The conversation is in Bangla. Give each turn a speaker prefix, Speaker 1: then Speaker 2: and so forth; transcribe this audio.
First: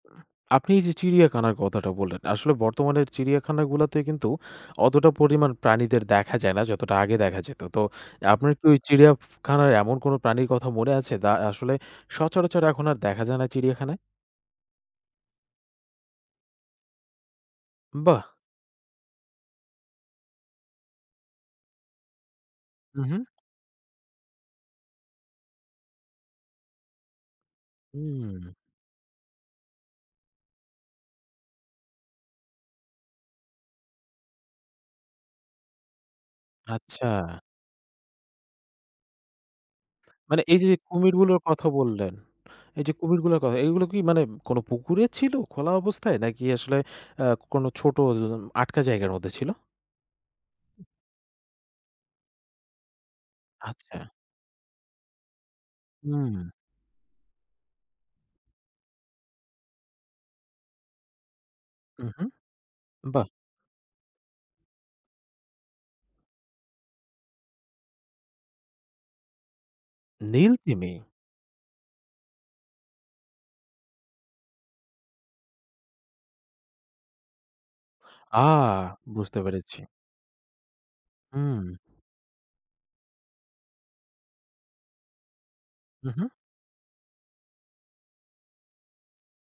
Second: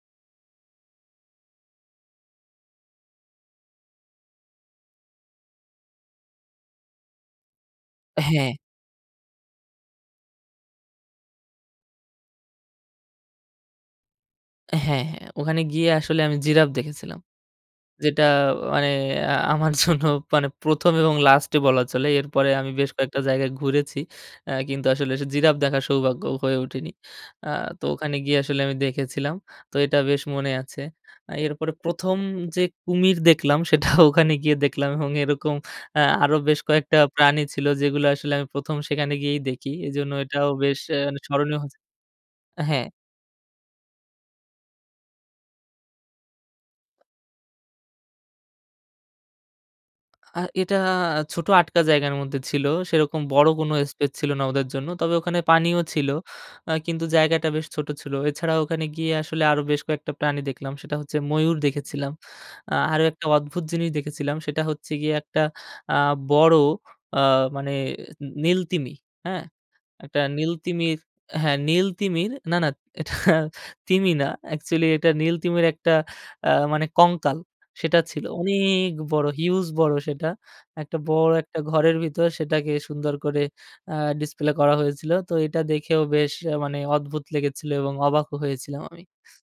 Speaker 1: আপনি এই যে চিড়িয়াখানার কথাটা বললেন, আসলে বর্তমানের চিড়িয়াখানাগুলোতে কিন্তু, অতটা পরিমাণ প্রাণীদের দেখা যায় না, যতটা আগে দেখা যেত। তো
Speaker 2: হ্যাঁ।
Speaker 1: আপনার কি ওই চিড়িয়া ফু খানার, এমন কোনো প্রাণীর কথা মনে আছে? দা আসলে সচরাচর এখন আর দেখা যায় না চিড়িয়াখানায়?
Speaker 2: হ্যাঁ, হ্যাঁ। ওখানে গিয়ে আসলে আমি জিরাফ দেখেছিলাম।
Speaker 1: বাহ!
Speaker 2: যেটা মানে আ আমার জন্য মানে ১ম এবং লাস্টে বলা চলে। এরপরে আমি বেশ
Speaker 1: হু,
Speaker 2: কয়েকটা
Speaker 1: হু।
Speaker 2: জায়গায় ঘুরেছি। এ্যা কিন্তু আসলে সে জিরাফ দেখার সৌভাগ্য হয়ে ওঠেনি। আ তো ওখানে গিয়ে
Speaker 1: হুম।
Speaker 2: আসলে আমি দেখেছিলাম। তো এটা বেশ মনে আছে। এরপরে ১ম যে কুমির দেখলাম, সেটা ওখানে গিয়ে দেখলাম। এবং এরকম আ আরো বেশ কয়েকটা
Speaker 1: আচ্ছা।
Speaker 2: প্রাণী ছিল, যেগুলো আসলে আমি ১ম সেখানে গিয়েই দেখি। এজন্য
Speaker 1: মানে
Speaker 2: এটাও
Speaker 1: এই যে, যে,
Speaker 2: বেশ এ্যা
Speaker 1: কুমিরগুলোর
Speaker 2: স্মরণীয়
Speaker 1: কথা
Speaker 2: হচ্ছে
Speaker 1: বললেন, এই
Speaker 2: হ্যাঁ।
Speaker 1: যে কুমিরগুলোর কথা, এগুলো কি মানে কোনো পুকুরে ছিল খোলা অবস্থায়? নাকি আসলে আ কোন ছোট ওযন আটকা জায়গার মধ্যে ছিল?
Speaker 2: আ এটা ছোট আটকা জায়গার মধ্যে ছিল। সেরকম বড় কোন
Speaker 1: আচ্ছা।
Speaker 2: স্পেস ছিল না ওদের জন্য। তবে ওখানে পানিও ছিল।
Speaker 1: হুম।
Speaker 2: আ কিন্তু জায়গাটা বেশ ছোট ছিল। এছাড়া ওখানে গিয়ে আসলে আরো বেশ কয়েকটা প্রাণী দেখলাম। সেটা হচ্ছে ময়ূর দেখেছিলাম।
Speaker 1: উহু,
Speaker 2: আ আরো একটা
Speaker 1: বাহ!
Speaker 2: অদ্ভুত জিনিস দেখেছিলাম সেটা হচ্ছে গিয়ে একটা আ বড় আ মানে, নী নীলতিমি। হ্যাঁ? একটা নীল
Speaker 1: নীল তিমি?
Speaker 2: তিমির হ্যাঁ নীল তিমির না, না, এটা তিমি না, অ্যাকচুয়ালি এটা নীল তিমির একটা আ মানে কঙ্কাল, সেটা ছিল।
Speaker 1: আ!
Speaker 2: অনেক বড়,
Speaker 1: বুঝতে
Speaker 2: হিউজ
Speaker 1: পেরেছি।
Speaker 2: বড় সেটা। একটা বড় একটা
Speaker 1: হুম।
Speaker 2: ঘরের ভিতর, সেটাকে সুন্দর করে আ ডিসপ্লে করা হয়েছিল। তো এটা দেখেও বেশ
Speaker 1: উহু।
Speaker 2: আ মানে অদ্ভুত লেগেছিল এবং অবাকও হয়েছিলাম আমি।